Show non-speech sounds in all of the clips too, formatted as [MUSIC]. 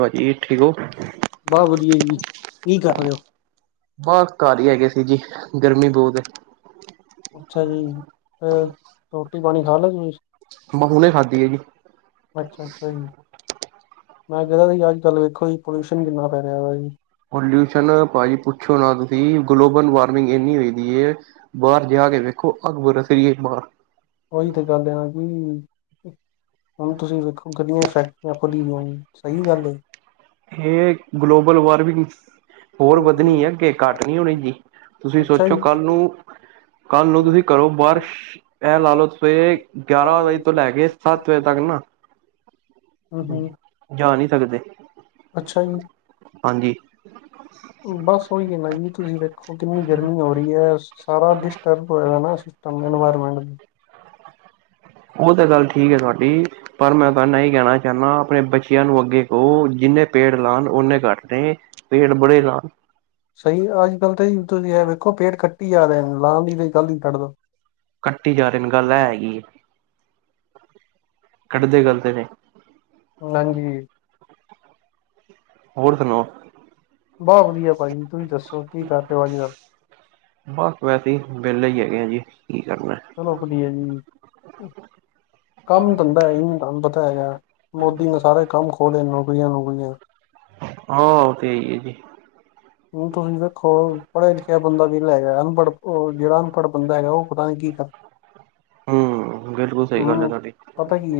ਹਾਜੀ ਠੀਕ ਹੋ? ਬਹੁਤ ਵਧੀਆ ਜੀ ਕੀ ਕਰ ਰਹੇ ਹੋ ਬਸ ਘਰ ਹੀ ਹੈਗੇ ਸੀ ਜੀ ਗਰਮੀ ਬਹੁਤ ਐ ਅੱਛਾ ਜੀ ਤੇ ਰੋਟੀ ਪਾਣੀ ਖਾਲੀਆ ਤੁਸੀ [UNINTELLIGIBLE] ਮ ਹੁਨੇ ਖਾਧੀ ਹੈ ਜੀ ਅੱਛਾ ਅੱਛਾ ਜੀ ਮੈਂ ਕਹਦਾ ਜੀ ਅੱਜ ਕੱਲ ਵੇਖੋ ਜੀ ਪੋਲਿਊਸ਼ਨ ਕਿੰਨਾ ਪੈ ਰਿਹਾ ਦਾ ਜੀ। ਪੋਲਿਊਸ਼ਨ ਭਾਜੀ ਪੁੱਛੋ ਨਾ ਤੁਸੀਂ, ਗਲੋਬਲ ਵਾਰਮਿੰਗ ਇੰਨੀ ਹੋਈ ਦੀ ਏ। ਬਾਹਰ ਜਾ ਕੇ ਵੇਖੋ, ਅਘ ਬਰਸ ਰਹੀ ਬਾਹਰ। ਉਹੀ ਤੇ ਗੱਲ ਆ ਨਾ ਕਿ, ਹੁਣ ਤੁਸੀਂ ਵੇਖੋ ਗਲੀਆਂ ਚ ਫੈਕਟ ਸਹੀ ਗੱਲ ਏ- ਹੇ ਗਲੋਬਲ ਵਾਰਰਮਿੰਗ ਹੋਰ ਵੱਧਣੀ ਹੈ ਅੱਗੇ ਘੱਟ ਨਹੀਂ ਹੋਣੀ ਜੀ, ਤੁਸੀਂ ਅੱਛਾ ਸੋਚੋ ਜੀ ਕੱਲ ਨੂੰ- ਕੱਲ ਨੂੰ ਤੁਸੀਂ ਘਰੋ ਬਾਰ, ਇਹ ਲਾ ਲਵੋ ਤੇ ਸਵੇਰੇ ਗਿਆਰਾਂ ਵਜੇ ਤੋਂ ਲੈ ਕੇ ਸੱਤ ਵਜੇ ਤੱਕ ਨਾ [INAUDIBLE] ਹੂੰ ਹੂੰ ਜਾ ਨਹੀ ਸਕਦੇ। ਅੱਛਾ ਜੀ ਹਾਂਜੀ ਬਸ ਉਹੀ ਹੈ ਨਾ ਜੀ ਤੁਸੀਂ ਵੇਖੋ, ਕਿੰਨੀ ਗਰਮੀ ਹੋ ਰਹੀ ਹੈ। ਸਾਰਾ ਡਿਸਟਰਬ ਹੋਏ ਦਾ ਨਾ ਸਿਸਟਮ ਇਨਵਾਇਰਮੈਂਟ ਉਹ ਤਾਂ ਗੱਲ ਠੀਕ ਹੈ ਤੁਹਾਡੀ ਪਰ ਮੈਂ ਤੁਹਾਨੂੰ ਹੀ ਕਹਿਣਾ ਚਾਹੁੰਦਾ, ਆਪਣੇ ਬੱਚਿਆਂ ਨੂੰ ਅੱਗੇ ਕਹੋ ਜਿੰਨੇ- ਪੇੜ ਲਾਨ ਉਹਨੇ ਘੱਟ ਨੇ, ਪੇੜ ਬੜੇ ਲਾਨ ਸਹੀ, ਅੱਜ ਕੱਲ ਤਾਂ ਤੁਸੀਂ ਆਹ ਵੇਖੋ ਪੇੜ ਕੱਟੀ ਜਾ ਰੇ, ਲਾਣ ਦੀ ਤੇ ਗੱਲ ਹੀ ਛੱਡ ਦੋ। ਕੱਟੀ ਜਾ ਰਹੇ ਨੇ, ਗੱਲ ਏ ਹੈਗੀ ਕੱਟਦੇ ਗੱਲਤ ਨੇ ਹਾਂਜੀ- ਹੋਰ ਸੁਣਾਓ ਬਹੁਤ ਵਧੀਆ ਭਾਜੀ ਤੁਸੀਂ ਦੱਸੋ ਕੀ ਕਰ ਰਹੇ ਹੋ ਅੱਜ ਕੱਲ ਬਸ ਵੈਸੇ ਹੀ, ਵਿਹਲੇ ਹੀ ਹੈਗੇ ਆ ਜੀ ਕੀ ਕਰਨਾ ਚਲੋ ਵਧੀਆ ਜੀ। ਕੰਮ ਧੰਦਾ ਹੇ ਹੀ ਨੀ, ਤੂਹਾਨੂੰ ਪਤਾ ਹੈਗਾ, ਮੋਦੀ ਨੇ ਸਾਰੇ ਕੰਮ ਖੋਲ੍ਹੇ ਨੇ ਨੌਕਰੀਆਂ ਨੂੰਕਰੀਆਂ। ਹਾਂ ਉਹ ਤੇ ਹੈ ਜੀ। ਹੁਣ ਤੁਸੀਂ ਦੇਖੋ ਪੜ੍ਹਿਆ ਲਿਖਿਆ ਬੰਦਾ ਵੇਲਾ ਹੈਗਾ, ਅਨਪੜ੍ਹ ਜਿਹੜਾ ਅਨਪੜ੍ਹ ਬੰਦਾ ਹੈਗਾ ਉਹ ਪਤਾ ਨੀ ਕੀ ਕਰ [INAUDIBLE] ਹਮ, ਬਿਲਕੁਲ ਸਹੀ ਗੱਲ ਹੈ ਉਹਨੂੰ ਤੁਹਾਡੀ ਪਤਾ ਕੀ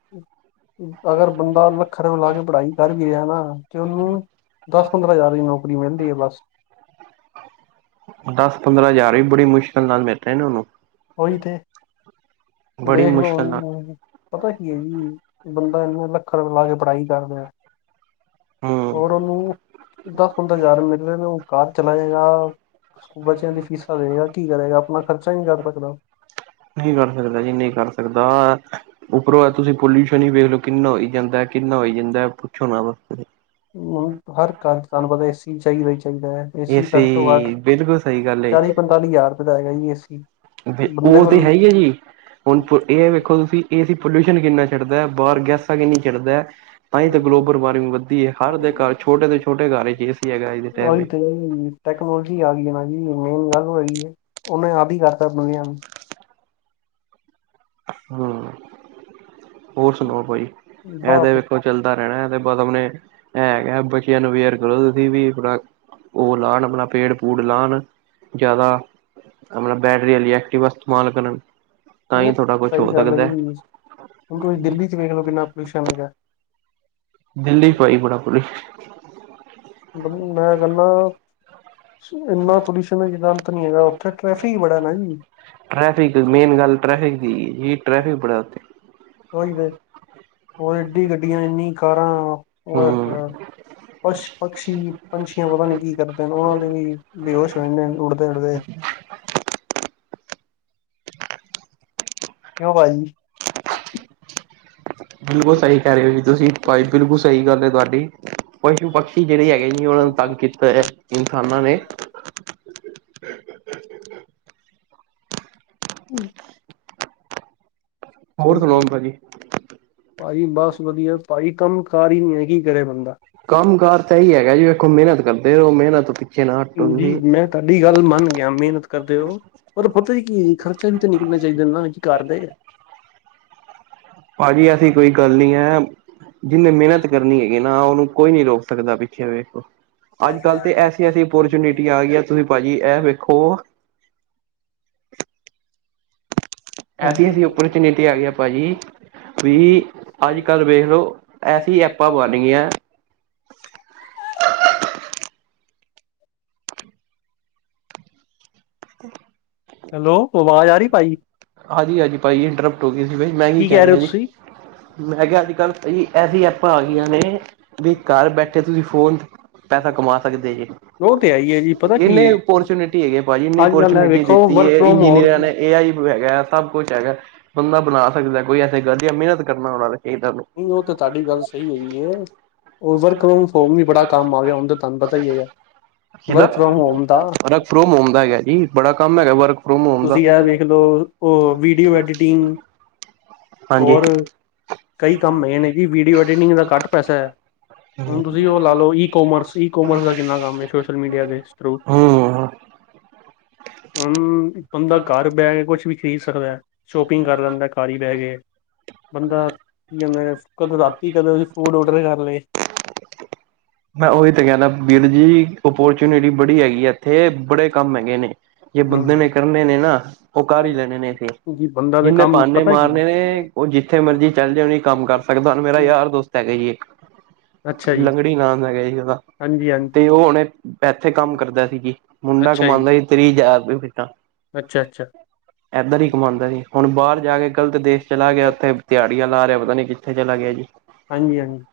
[INAUDIBLE] ਅਗਰ ਬੰਦਾ ਲੱਖਾਂ ਰੁਪਏ ਲਾ ਕੇ ਪੜ੍ਹਾਈ ਕਰ ਵੀ ਰਿਹਾ ਨਾ, ਤੇ ਉਹਨੂੰ ਦਸ ਪੰਦਰਾਂ ਹਜ਼ਾਰ ਦੀ ਨੌਕਰੀ ਮਿਲਦੀ ਆ ਬਸ ਦਸ ਪੰਦਰਾਂ ਹਜ਼ਾਰ ਵੀ ਬੜੀ ਮੁਸ਼ਕਿਲ ਨਾਲ ਮਿਲ ਰਹੇ ਨੇ ਉਹਨੂੰ ਉਹੀ ਤੇ, ਬੜੀ ਦੇਖ ਲੋ ਮੁਸ਼ਕਿਲ ਨਾਲ ਹੁਣ ਪਤਾ ਕੀ ਹੈ ਜੀ, ਬੰਦਾ ਇੰਨੇ ਲੱਖਾਂ ਰੁਪਏ ਲਾ ਕੇ ਪੜ੍ਹਾਈ ਕਰ ਰਿਹਾ। ਹਮ ਹੋਰ ਉਹਨੂੰ ਦਸ ਪੰਦਰਾਂ ਹਜ਼ਾਰ ਮਿਲ ਰਹੇ ਨੇ, ਉਹ ਘਰ ਚਲਾਏ ਗਾ, ਬੱਚਿਆਂ ਦੀ ਫੀਸਾਂ ਦਏਗਾ, ਕੀ ਕਰੇਗਾ ਆਪਣਾ ਖਰਚਾ ਨੀ ਕਰ ਸਕਦਾ। ਨਹੀਂ ਕਰ ਸਕਦਾ ਜੀ ਨਹੀਂ ਕਰ ਸਕਦਾ, ਉੱਪਰੋਂ ਏ ਤੁਸੀਂ ਪੋਲਿਸ਼ੳਨ ਹੀ ਵੇਖਲੋ ਕਿੰਨਾ ਹੋਈ ਜਾਂਦਾ ਕਿੰਨਾ ਹੋਈ ਜਾਂਦਾ ਪੁੱਛੋ ਨਾ ਹਰ ਘਰ ਤੁਹਾਨੂੰ ਪਤਾ ਏਸੀ ਚਾਹੀਦਾ ਹੀ ਚਾਹੀਦਾ ਹੈ। ਏਸੀ ਘੱਟ ਤੋਂ ਘੱਟ ਬਿਲਕੁਲ ਸਹੀ ਗੱਲ ਏ ਚਾਲੀ ਪੰਤਾਲੀ ਹਜ਼ਾਰ ਰੁਪਏ ਦਾ ਹੈਗਾ ਜੀ ਏਸੀ ਬੰਦੇ ਉਹ ਤੇ ਕੋਲ ਹੈ ਹੀ ਹੈ ਜੀ। ਹੁਣ ਇਹ ਵੇਖੋ ਤੁਸੀਂ, ਏਸੀ ਪੋਲਿਊਸ਼ਨ ਕਿੰਨਾ ਸ਼ਡਦਾ ਹੈ ਬਾਹਰ ਗੈਸਾਂ ਕਿੰਨੀ ਸ਼ਡਦਾ। ਤਾਂ ਹੀ ਤਾਂ ਗਲੋਬਲ ਵਾਰਮਿੰਗ ਵਧਦੀ ਹੈ। ਹਰ ਦੇ ਘਰ ਛੋਟੇ ਤੋਂ ਛੋਟੇ ਘਰ ਚ ਏਸੀ ਹੈਗਾ ਅੱਜ ਦੇ ਟਾਈਮ ਉਹੀ ਤੇ ਟੈਕਨੋਲੋਜੀ ਆ ਗਈ ਹੈ ਨਾ ਜੀ ਮੇਨ ਗੱਲ ਉਹ ਹੈਗੀ ਹੈ, ਉਹਨੇ ਆਦੀ ਕਰਤਾ ਦੁਨਿਆ ਨੂੰ ਹਮ, ਹੋਰ ਸੁਣਾਓ ਭਾਜੀ ਇਹ ਵਾਹ ਤੇ ਵੇਖੋ ਚੱਲਦਾ ਰਹਿਣਾ ਹੈ ਤੇ ਬਸ ਆਪਣੇ ਬੱਚਿਆਂ ਨੂੰ ਅਵੇਅਰ ਕਰੋ ਤੁਸੀਂ ਵੀ ਉਹ ਲਾਉਣ ਆਪਣਾ ਪੇੜ ਪੂੜ ਲਾਉਣ ਜ਼ਿਆਦਾ ਆਪ ਬੈਟਰੀ ਆਲੀ ਐਕਟਿਵਾ ਇਸਤੇਮਾਲ ਕਰਨ ਤਾਂ ਹੀ ਥੋੜਾ ਕੁਛ ਸਹੀ ਹੋ ਗੱਲ ਹੈ ਜੀ, ਸਕਦਾ ਹੁਣ ਤੁਸੀਂ ਦਿੱਲੀ ਚ ਵੇਖ ਲਓ ਕਿੰਨਾ ਪੋਲਿਊਸ਼ਨ ਹੈਗਾ ਦਿੱਲੀ ਭਾਜੀ ਬੜਾ ਪੋਲਿਊਸ਼ਨ ਮੈਂ ਕਹਿੰਨਾ ਇੰਨਾ ਪੋਲਿਊਸ਼ਨ ਦਾ ਜਿਦਾ ਅੰਤ ਨੀ ਹੈਗਾ ਉੱਥੇ ਟ੍ਰੈਫਿਕ ਹੀ ਬੜਾ ਨਾ ਜੀ ਟ੍ਰੈਫਿਕ, ਮੇਨ ਗੱਲ ਟੈਫਿਕ ਦੀ, ਇਹ ਟ੍ਰੈਫਿਕ ਬੜਾ ਉੱਥੇ ਉਹੀ ਏ, ਹੋਰ ਏਡੀ ਗੱਡੀਆਂ, ਇੰਨੀਆ ਕਾਰਾਂ, ਹੋਏ ਹੂੰ ਹੋਏ ਪਸ਼ੂ ਪਕਸ਼ੀ ਪੰਛੀਆਂ ਪਤਾ ਨੀ ਕੀ ਕਰਦੇ, ਉਹਨਾਂ ਦੇ ਵੀ ਬੇਹੋਸ਼ ਹੋ ਜਾਂਦੇ, ਉੱਡਦੇ- ਉੱਡਦੇ ਕਿਉਂ ਭਾਜੀ ਬਿਲਕੁਲ ਸਹੀ ਕਹਿ ਰਹੇ ਹੋ ਜ ਤੁਸੀਂ, ਬਿਲਕੁਲ ਸਹੀ ਗੱਲ ਤੁਹਾਡੀ ਪਸ਼ੂ ਪਕਸ਼ੀ ਜਿਹੜੇ ਹੈਗੇ ਜੀ, ਉਹਨਾਂ ਨੂੰ ਤੰਗ ਕੀਤਾ ਹੈ ਇਨਸਾਨਾਂ ਨੇ [INAUDIBLE] ਹਮ [INAUDIBLE] ਭਾਜੀ ਭਾਜੀ ਬਸ ਵਧੀਆ, ਭਾਜੀ ਕੰਮ ਕਾਰ ਹੀ ਨਹੀਂ ਹੈ, ਕੀ ਕਰੇ ਬੰਦਾ ਕੰਮ ਕਾਰ ਤਾਂ ਹੀ ਹੈਗਾ ਜੀ, ਵੇਖੋ ਮਿਹਨਤ ਕਰਦੇ ਰਹੋ, ਮਿਹਨਤ ਪਿੱਛੇ ਨਾ ਹਟੋ ਹਾਂਜੀ, ਤੁਸੀਂ ਮੈਂ ਤੁਹਾਡੀ ਗੱਲ ਮੰਨ ਗਿਆ, ਮਿਹਨਤ ਕਰਦੇ ਹੋ, ਪਰ ਪਤਾ ਜੀ ਕੀ ਖਰਚਾ ਵੀ ਤਾਂ ਨਿਕਲਣਾ ਚਾਹੀਦਾ ਘਰਦੇ ਭਾਜੀ ਐਸੀ ਕੋਈ ਗੱਲ ਨਹੀਂ ਹੈ, ਦਿਨੇ ਮਿਹਨਤ ਕਰਨੀ ਹੈ ਨਾ ਉਹਨੂੰ ਕੋਈ ਨੀ ਰੋਕ ਸਕਦਾ ਪਿੱਛੇ ਵੇਖੋ ਅੱਜ- ਕੱਲ੍ਹ ਤੇ ਐਸੀ -ਐਸੀ ਓਪੋਰਚੁਨਿਟੀ ਆ ਗਈਆਂ, ਤੁਸੀਂ ਭਾਜੀ ਇਹ ਵੇਖੋ ਐਸੀ -ਐਸੀ ਓਪਰਚੁਨਿਟੀ ਆ ਗਈਆਂ ਭਾਜੀ ਵੀ, ਅੱਜ- ਕੱਲ੍ਹ ਵੇਖ ਲੋ ਐਸੀ ਐਪਾਂ ਬਣ ਗਈਆਂ [INAUDIBLE] ਅ [INAUDIBLE] ਹੈਲੋ ਆਵਾਜ਼ ਆ ਰਹੀ ਭਾਜੀ ਹਾਂਜੀ-ਹਾਂਜੀ ਭਾਜੀ ਇੰਟਰਪਟ ਹੋ ਗਈ ਸੀ ਬ, ਮੈਂ ਕੀ ਕਹਿ ਰਹੇ ਕਹਿਣਾ ਹੋ ਜੀ ਤੁਸੀਂ ਮੈਂ ਕਿਹਾ ਅੱਜ ਕੱਲ੍ਹ ਐਸੀ ਐਪਾਂ ਆ ਗਈਆਂ ਨੇ, ਵੀ ਘਰ ਬੈਠੇ ਤੁਸੀਂ ਫੋਨ ਪੈਸਾ ਕਮਾ ਸਕਦੇ ਜੇ, ਉਹ ਤੇ ਆਈ ਹੈ ਜੀ ਪਤਾ ਕੀ ਇੰਨੇ ਹੈ ਓਪਰਚੁਨਿਟੀ ਹੈਗੇ ਭਾਜੀ, ਇੰਨੀ ਅੱਜ ਕੱਲ ਹੈ ਓਪਰਚੁਨਿਟੀ ਵੇਖੋ ਵਰਕ ਇਹ, ਫਰੋਮ ਹੋਰ ਇੰਜੀਨੀਅਰਾਂ ਨੇ ਇਹ ਆਈ ਹੈਗਾ, ਸਭ ਕੁਛ ਹੈਗਾ, ਬੰਦਾ ਬਣਾ ਸਕਦਾ, ਕੋਈ ਐਸੇ ਗੱਲ ਨਹੀ ਹੈ, ਮਿਹਨਤ ਕਰਨ ਵਾਲਾ ਚਾਹੀਦਾ ਉਹਨੂੰ ਉਹ ਤੇ ਤੁਹਾਡੀ ਗੱਲ ਸਹੀ ਹੈਗੀ ਹੈ ਓਜਰ ਕਲੋਸ, ਉਹ ਵੀ ਬੜਾ ਕੰਮ ਆ ਗਿਆ, ਹੁਣ ਤਾਂ ਤੁਹਾਨੂੰ ਪਤਾ ਹੀ ਹੈਗਾ ਕਿਹਦਾ ਵਰਕ ਫਰੋਮ ਹੋਮ ਦਾ, ਵਰਕ ਫਰੋਮ ਹੋਮ ਦਾ ਹੈਗਾ ਜੀ ਬੜਾ ਕੰਮ ਹੈਗਾ ਵਰਕ ਫਰੋਮ ਹੋਮ ਦਾ ਤੁਸੀਂ ਇਹ ਵੇਖ ਦੇਖ ਲਓ, ਉਹ ਵੀਡੀਓ ਐਡੀਟਿੰਗ, ਹਾਂਜੀ ਹੋਰ ਕਈ ਕੰਮ ਨਯ ਨੇ ਜੀ, ਵੀਡੀਓ ਐਡੀਟਿੰਗ ਦਾ ਘੱਟ ਪੈਸਾ ਹੈ ਹੁਣ ਤੁਸੀਂ ਉਹ ਲਾ ਲਓ ਈ ਕੋਮਰਸ, ਈ ਕੋਮਰਸ ਦਾ ਕਿੰਨਾ ਕੰਮ ਸੋਸ਼ਲ ਮੀਡੀਆ ਦੇ ਥਰੂ, ਹੂੰ, ਹ ਬੰਦਾ ਘਰ ਬਹਿ ਕੇ ਕੁਛ ਵੀ ਖਰੀਦ ਸਕਦਾ, ਸ਼ੋਪਿੰਗ ਕਰ ਲੈਂਦਾ ਘਰ ਹੀ ਬਹਿ ਕੇ, ਬੰਦਾ-' ਕੀ ਕਦੇ ਰਾਤੀ ਕਦੇ ਉਹਦੀ ਫੂਡ ਆਰਡਰ ਕਰ ਲਏ ਮੈਂ ਉਹੀ ਤਾਂ ਕਹਿੰਦਾ, ਵੀਰ ਜੀ ਓਪੋਰਚਨਿਟੀ ਬੜੀ ਹੈਗੀ ਆ ਇੱਥੇ, ਬੜੇ ਕੰਮ ਹੈਗੇ ਨੇ ਜੇ ਬੰਦੇ ਨੇ ਲਏ ਕਰਨੇ ਨੇ ਨਾ ਉਹ ਕਰ ਹੀ ਲੈਣੇ ਨੇ ਫਿਰ, ਜੀ ਬੰਦਾ ਦੇ ਜਿੰਨੇ ਕੰਮ ਬਹਾਨੇ ਪਤਾ ਕੀ ਮਾਰਨੇ ਨੇ ਉਹ ਜਿੱਥੇ ਮਰਜ਼ੀ ਚੱਲ ਜਉ ਨ ਕੰਮ ਕਰ ਸਕਦਾ ਹੁਣ ਮੇਰਾ ਯਾਰ ਦੋਸਤ ਹੈਗਾ ਜੀ ਇੱਕ ਅੱਛਾ ਜੀ ਲੰਗੜੀ ਨਾਮ ਹੈਗਾ ਜੀ ਉਹਦਾ ਹਾਂਜੀ ਹਾਂਜੀ ਤੇ ਉਹ ਹੁਣੇ ਇਥੇ ਕੰਮ ਕਰਦਾ ਸੀ ਜੀ, ਮੁੰਡਾ ਅੱਛਾ ਜੀ ਕਮਾਂਉਦਾ ਸੀ ਤੀਹ ਹਜ਼ਾਰ ਰੁਪਏ ਫੀਟਾਂ ਅੱਛਾ, ਅੱਛਾ ਕਮਾਉਂਦਾ ਸੀ ਹੁਣ ਬਾਹਰ ਚਲ ਆ ਰਿਹਾ, ਪਤਾ ਨੀ ਕਿੱਥੇ ਚਲਾ ਗਿਆ ਜੀ ਹਾਂਜੀ ਹਾਂਜੀ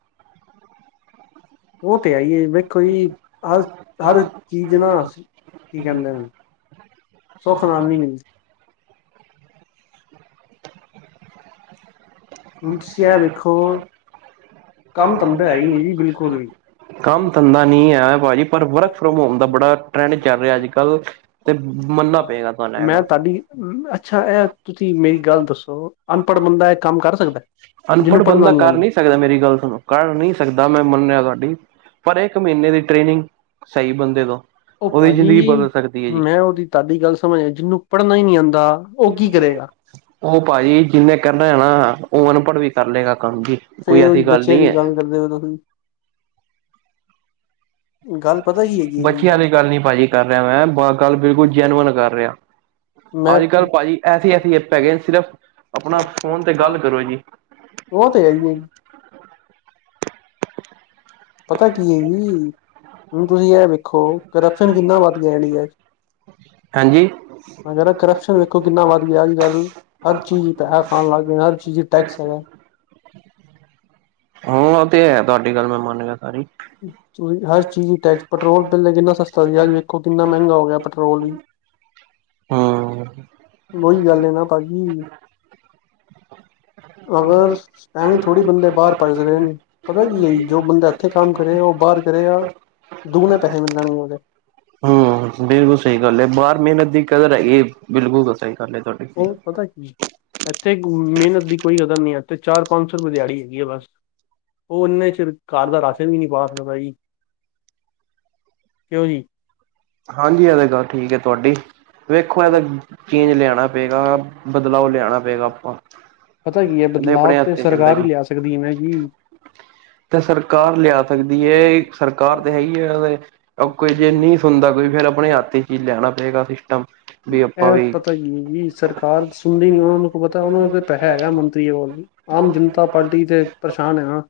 ਉਹ ਤੇ ਆਈਏ, ਵੇਖੋ ਜੀ ਹਰ, ਹਰ ਚੀਜ਼ ਨਾ ਕੀ ਕਹਿੰਦੇ ਨੇ ਸੌ ਖਨਾਨੀ ਮਿਲਦੀ [UNINTELLIGIBLE] ਹੁਣ ਤੁਸੀਂ ਆ ਵੇਖੋ ਕੰਮ ਧੰਦਾ ਹੈ ਹੀ ਨਹੀਂ ਜੀ ਬਿਲਕੁਲ ਵੀ ਕੰਮ ਧੰਦਾ ਨੀ ਹੈ ਭਾਜੀ ਪਰ ਵਰਕ ਫਰੋਮ ਹੋਮ ਦਾ ਬੜਾ ਟਰੈਂਡ ਚੱਲ ਰਿਹਾ ਅੱਜ -ਕੱਲ੍ਹ, ਤੇ ਮੰਨਨਾ ਪਏਗਾ ਤੁਹਾਨੂੰ ਹੈਗਾ ਸਾਡੀ, ਅੱਛਾ ਇਹ ਤੁਸੀਂ ਮੇਰੀ ਗੱਲ ਦੱਸੋ, ਅਨਪੜ੍ਹ ਬੰਦਾ ਇਹ ਕੰਮ ਕਰ ਸਕਦਾ ਅਨਪੜ ਜਿਹਨੂੰ ਪੜ੍ਹਨਾ ਬੰਦਾ ਘਰ ਆਉਂਦਾ ਨੀ ਦਾ ਮੇਰੀ ਗੱਲ ਤੁਹਾਨੂੰ ਕਰ ਨਹੀਂ ਸਕਦਾ ਮੈਂ ਮੰਨਿਆ ਤੁਹਾਡੀ ਪਰ ਇੱਕ ਮਹੀਨੇ ਦੀ ਟ੍ਰੇਨਿੰਗ ਸਹੀ ਬੰਦੇ ਤੋਂ ਉਹਦੀ ਜ਼ਿੰਦਗੀ ਬਦਲ ਸਕਦੀ ਹੈ ਜੀ ਤਾ ਦੀ ਗੱਲ ਸਮਝ ਜਿਹਨੂੰ ਪੜ੍ਹਨਾ ਹੀ ਨਹੀਂ ਆਉਂਦਾ ਉਹ ਕੀ ਕਰੇਗਾ ਉਹ ਭਾਜੀ ਜਿਨੇ ਕਰਨਾ ਆ ਨਾ ਉਹ ਅਨਪੜ੍ਹ ਵੀ ਕਰ ਲਏਗਾ ਕੰਮ ਜੀ ਕੋਈ ਫਿਰ ਉਹੀ ਐਸੀ ਬੱਚਿਆਂ ਨਹੀਂ ਲਈ ਹੈ ਗੱਲ ਕਰਦੇ ਹੋ ਤੁਸੀ ਵੀ ਗੱਲ ਪਤਾ ਹੀ ਹੈਗੀ ਬੱਚਿਆਂ ਦੀ ਗੱਲ ਨਹੀਂ ਭਾਜੀ ਕਰ ਰਿਹਾ ਮੈਂ ਗੱਲ ਬਿਲਕੁਲ ਜੈਨੂਅਨ ਕਰ ਰਿਹਾ ਮੈਂ ਅੱਜ ਕੱਲ੍ਹ ਤਾਂ ਭਾਜੀ ਐਸੀ ਐਸੀ ਐਪ ਹੈਗੇ ਸਿਰਫ ਆਪਣਾ ਫੋਨ ਤੇ ਗੱਲ ਕਰੋ ਜੀ ਉਹ ਤੇ ਹੈਈ ਹੈ ਜੀ ਪਤਾ ਕੀ ਹੈ ਜੀ ਹੁਣ ਤੁਸੀਂ ਇਹ ਵੇਖੋ ਕਰਪਸ਼ਨ ਕਿੰਨਾ ਵੱਧ ਗਿਆ ਡੀ ਅੱ ਹਾਂਜੀ ਮੈਂ ਕਿਹਾ ਕਰਪਸ਼ਨ ਵੇਖੋ ਕਿੰਨਾ ਵੱਧ ਗਿਆ ਅੱਜ ਕੱਲ ਹਰ ਚੀਜ਼ ਪੈਸਾ ਖਾਣ ਲੱਗ ਗਏ ਹਰ ਚੀਜ਼ ਟੈਕਸ ਹੈਗਾ ਹੁਣ ਉਹ ਤੇ ਹੈ ਤੁਹਾਡੀ ਗੱਲ ਮੈਂ ਮੰਨ ਗਿਆ ਸਾਰੀ ਹਰ ਚੀਜ਼ ਦੀ ਟੈਕਸ ਪੈਟਰੋਲ ਬਿੱਲ ਕਿੰਨਾ ਸਸਤਾ ਸੀ ਅੱਜ ਵੇਖੋ ਕਿੰਨਾ ਮਹਿੰਗਾ ਹੋ ਗਿਆ ਪੈਟਰੋਲ ਵੀ ਹਾਂ ਉਹੀ ਗੱਲ ਹੈ ਨਾ ਭਾਜੀ ਅਗਰ ਐਵੇਂ ਥੋੜੀ ਬੰਦੇ ਬਾਹਰ ਪੜ੍ਹ ਸਕਦੇ ਨੇ ਪਤਾ ਕੀ ਹੈ ਜ ਜੋ ਬੰਦਾ ਇੱਥੇ ਕੰਮ ਕਰੇ ਉਹ ਬਾਹਰ ਕਰੇ ਦੁਗਣੇ ਪੈਸੇ ਮਿਲਣਗੇ ਉਹਦੇ ਹੂੰ ਬਿਲਕੁਲ ਸਹੀ ਗੱਲ ਹੈ ਬਾਹਰ ਮਿਹਨਤ ਦੀ ਕਦਰ ਹੈ ਇਹ ਬਿਲਕੁਲ ਤਾਂ ਸਹੀ ਗੱਲ ਤੁਹਾਡੀ ਉਹ ਪਤਾ ਕੀ ਇੱਥੇ ਮਿਹਨਤ ਦੀ ਕੋਈ ਕਦਰ ਨੀ ਹੈ ਇਥੇ ਚਾਰ ਪੰਜ ਸੌ ਰੁਪਏ ਦਿਹਾੜੀ ਹੈਗੀ ਆ ਬਸ ਉਹ ਨੇ ਚਿਰ ਘਰ ਦਾ ਰਾਸ਼ਨ ਵੀ ਨਹੀਂ ਪਾ ਸਕਦਾ ਜੀ ਕਿਉਂ ਜੀ ਹਾਂਜੀ ਇਹਦੇ ਗੱਲ ਠੀਕ ਹੈ ਤੁਹਾਡੀ ਵੇਖੋ ਪਤਾ ਇਹਦਾ ਚੇਂਜ ਲਿਆਣਾ ਪਏਗਾ ਬਦਲਾਵ ਲਿਆਣਾ ਪਏਗਾ ਆਪਾਂ ਪਤਾ ਕੀ ਹੈ ਕਹਿੰਦੇ ਬਦਲਾਵ ਆਪਣੇ ਤੇ ਹੱਥ ਚੱਲਦਾ ਸਰਕਾਰ ਹੀ ਜੀ ਲਿਆ ਸਕਦੀ ਹੈ ਮੈਂ ਕਿ ਤੇ ਸਰਕਾਰ ਲਿਆ ਸਕਦੀ ਹੈ ਸਰਕਾਰ ਤੇ ਹੈ ਹੀ ਹੈ ਕੋਈ ਜੇ ਨਹੀਂ ਸੁਣਦਾ ਕੋਈ ਫੇਰ ਆਪਣੇ ਹੱਥ ਚ ਹੀ ਲਿਆਣਾ ਪਏਗਾ ਸਿਸਟਮ ਵੀ ਆਪਾਂ ਇਹ ਵੀ ਪਤਾ ਹੀ ਨਹੀਂ ਸਰਕਾਰ ਸੁਣਦੀ ਨੀ ਉਹਨਾਂ ਨੂੰ ਕੋ ਪਤਾ ਉਹਨਾਂ ਤੇ ਪੈਸਾ ਹੈਗਾ ਮੰਤਰੀਆਂ ਕੋਲ ਵੀ ਆਮ ਜਨਤਾ ਪਾਰਟੀ ਤੇ ਪਰੇਸ਼ਾਨ ਹ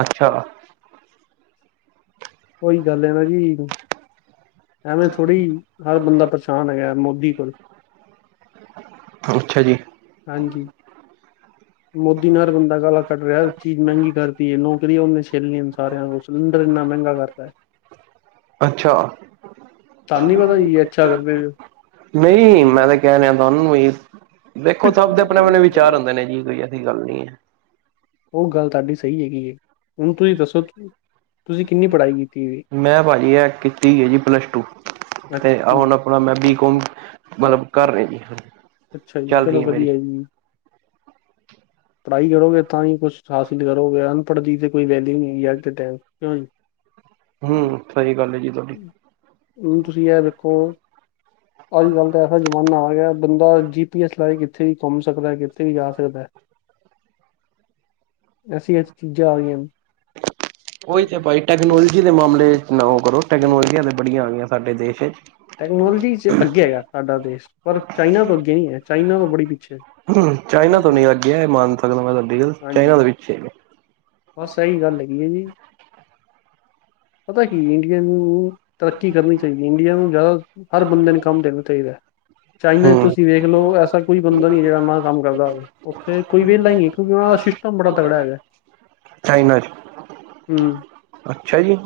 ਅੱਛਾ ਉਹੀ ਗੱਲ ਨਾ ਜੀ ਐਵੇਂ ਥੋੜ੍ਹੀ ਹਰ ਬੰਦਾ ਪਰੇਸ਼ਾਨ ਹੈਗਾ ਮੋਦੀ ਕੋਲ ਅੱਛਾ ਜੀ ਹਾਂਜੀ ਮੋਦੀ ਨਾਲ ਹਰ ਬੰਦਾ ਗਾਲ ਕੱਟ ਰਿਹਾ ਚੀਜ਼ ਮਹਿੰਗੀ ਕਰਦੀ ਹੈ ਨੌਕਰੀ ਉਹਨੇ ਛੀਨੇ ਲਈਆਂ ਸਾਰਿਆਂ ਸਿਲੰਡਰ ਇੰਨਾ ਮਹਿੰਗਾ ਕਰਤਾ ਹੈ ਅੱਛਾ ਤੁਹਾਨੂੰ ਨੀ ਪਤਾ ਜੀ ਅੱਛਾ ਕਰਦੇ ਨਹੀਂ ਪਏ ਮੈਂ ਤੇ ਕਹਿ ਰਿਹਾ ਤੁਹਾਨੂੰ ਵੀ ਦੇਖੋ ਸਭ ਦੇ ਆਪਣੇ ਆਪਣੇ ਵਿਚਾਰ ਹੁੰਦੇ ਨੇ ਜੀ ਕੋਈ ਐਸੀ ਗੱਲ ਨਹੀਂ ਹੈ ਉਹ ਗੱਲ ਤੁਹਾਡੀ ਸਹੀ ਹੈਗੀ ਹੈ ਹੁਣ ਤੁਸੀਂ ਦੱਸੋ ਤੁਸੀਂ ਕਿੰਨੀ ਪੜ੍ਹਾਈ ਕੀਤੀ ਵੀ ਮੈਂ ਭਾਅ ਜੀ ਇਹ ਕੀਤੀ ਗਈ ਜੀ ਪਲੱਸ ਟੂ ਅਤੇ ਹੁਣ ਅੱਛਾ ਆਪਣਾ ਮੈਂ ਬੀਕਮ ਮਤਲਬ ਕਰ ਰਹੇ ਜ ਹ ਅੱਛਾ ਜੀ ਚੱਲ ਚਲੋ ਰਹੀ ਹ ਮੇਰੀ ਵਧੀਆ ਜੀ ਪੜ੍ਹਾਈ ਕਰੋਗੇ ਤਾਂ ਹੀ ਕੁਛ ਹਾਸਿਲ ਕਰੋਗੇ ਅਨਪੜ੍ਹ ਦੀ ਤੇ ਕੋਈ ਵੈਲਿਊ ਨਹੀਂ ਹੈ ਟਾਈਮ ਹਮ ਹਮ ਸਹੀ ਗੱਲ ਹੈ ਜੀ ਤੁਹਾਡੀ ਹੁਣ ਤੁਸੀਂ ਇਹ ਦੇਖੋ ਅੱਜ ਕੱਲ ਤਾਂ ਐਸਾ ਜ਼ਮਾਨਾ ਆ ਗਿਆ ਬੰਦਾ ਜੀ ਪੀ ਐੱਸ ਲਾਈ ਕਿੱਥੇ ਵੀ ਘੁੰਮ ਸਕਦਾ ਕਿੱਥੇ ਵੀ ਜਾ ਸਕਦਾ ਐਸੀ ਐਸੀ ਚੀਜ਼ਾਂ ਆ ਗਈਆਂ ਹਨ ਉਹੀ ਤੇ ਭਾਈ ਟੈਕਨੋਲੋਜੀ ਦੇ ਮਾਮਲੇ ਨਾ ਉਹ ਕਰੋ ਟੈਕਨੋਲੋਜੀਆਂ ਤੇ ਬੜੀਆਂ ਆ ਗਈਆਂ ਸਾਡੇ ਦੇਸ਼ ਵਿੱਚ ਟੈਕਨੋਲੋਜੀ ਚ ਅੱਗੇ ਹੈਗਾ ਸਾਡਾ ਦੇਸ਼ ਪਰ ਚਾਈਨਾ ਤੋਂ ਅੱਗੇ ਨਹੀਂ ਹੈ ਚਾਈਨਾ ਤੋਂ ਬੜੀ ਪਿੱਛੇ ਹਮ ਚਾਈਨਾ ਤੋਂ ਨੀ ਲੱਗਿਆ ਮੰਨ ਸਕਦਾ ਮੈਂ ਸਾਡੀ ਗ ਹਾਂਜੀ ਚਾਈਨਾ ਦੇ ਵਿੱਚ ਬਸ ਇਹੀ ਗੱਲ ਹੈਗੀ ਹੈ ਜੀ ਪਤਾ ਕੀ ਇੰਡੀਆ ਨੂੰ ਤਰੱਕੀ ਕਰਨੀ ਚਾਹੀਦੀ ਇੰਡੀਆ ਨੂੰ ਜ਼ਿਆਦਾ, ਹਰ ਬੰਦੇ ਨੂੰ ਕੰਮ ਦੇਣਾ ਚਾਹੀਦਾ। ਚਾਈਨਾ ਚ ਹੂੰ ਤੁਸੀਂ ਵੇਖ ਲਓ ਐਸਾ ਕੋਈ ਬੰਦਾ ਨੀ ਹੈ ਜਿਹੜਾ ਨਾ ਕੰਮ ਕਰਦਾ ਹੋਵੇ ਉੱਥੇ ਕੋਈ ਵਿਹਲਾ ਹੀ ਨਹੀ ਹੈ ਕਿਉਂਕਿ ਉਹਨਾਂ ਦਾ ਸਿਸਟਮ ਬੜਾ ਤਗੜਾ ਹੈਗਾ ਚਾਈਨਾ 'ਚ ਹਮ ਅੱਛਾ ਜੀ-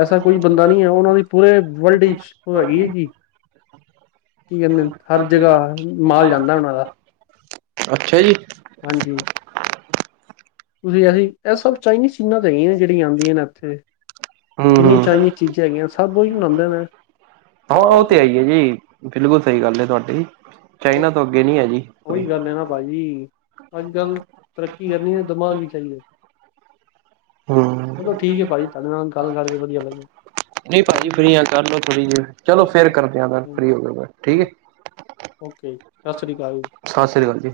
ਐਸਾ ਕੋਈ ਬੰਦਾ ਨਹੀਂ ਹੈ ਉਹਨਾਂ ਦੀ ਪੂਰੇ ਵਰਲਡ ਹੋ ਹੈਗੀ ਹੈ ਜੀ, ਕੀ ਕਹਿੰਦੇ ਹਰ ਜਗ੍ਹਾ ਮਾਲ ਜਾਂਦਾ ਉਹਨਾਂ ਦਾ- ਅੱਛਾ ਜੀ ਹਾਂਜੀ- ਤੁਸੀਂ ਅਸੀ, ਇਹ ਸਭ ਚਾਈਨੀਜ਼ ਚੀਜ਼ਾਂ ਤੇ ਹੈਗੀਆਂ ਨੇ ਜਿਹੜੀਆਂ ਆਉਂਦੀਆਂ ਨੇ ਇੱਥੇ, ਹੂੰ ਕਿੰਨੀ ਹੂੰ ਚਾਈਨੀਜ਼ ਚੀਜ਼ਾਂ ਹੈਗੀਆਂ ਸਭ ਕੁਝ ੳਹੀ ਬਨਾਉਂਦੇ ਨੇ ਹਾਂ ਉਹ ਤੇ ਹੈ ਈ ਹੈ ਜੀ, ਬਿਲਕੁਲ ਸਹੀ ਗੱਲ ਹੈ ਤੁਹਾਡੀ ਚਾਈਨਾ ਤੋਂ ਅੱਗੇ ਨੀ ਹੈ ਜੀ ਓਹੀ ਗੱਲ ਹੈ ਨਾ ਭਾਜੀ, ਅੱਜ ਕੱਲ ਤਰੱਕੀ ਕਰਨੀ ਹੈ ਦਿਮਾਗ ਵੀ ਚਾਹੀਦਾ ਹੂੰ ਚਲੋ ਠੀਕ ਹੈ ਭਾਜੀ, ਤੁਹਾਡੇ ਨਾਲ ਗੱਲ ਕਰਕੇ ਵਧੀਆ ਲੱਗਾ ਨਹੀਂ ਭਾਜੀ ਫਰੀ ਆ, ਕਰ ਲਓ ਥੋੜ੍ਹੀ ਦੇਰ ਚਲੋ ਫੇਰ ਕਰਦੇ ਆਂ ਫਰੀ ਹੋ ਗਿਆ ਫ ਠੀਕ ਹੈ। ਓਕੇ, ਸਤਿ ਸ਼੍ਰੀ ਅਕਾਲ। ਸਤਿ ਸ੍ਰੀ ਅਕਾਲ ਜੀ-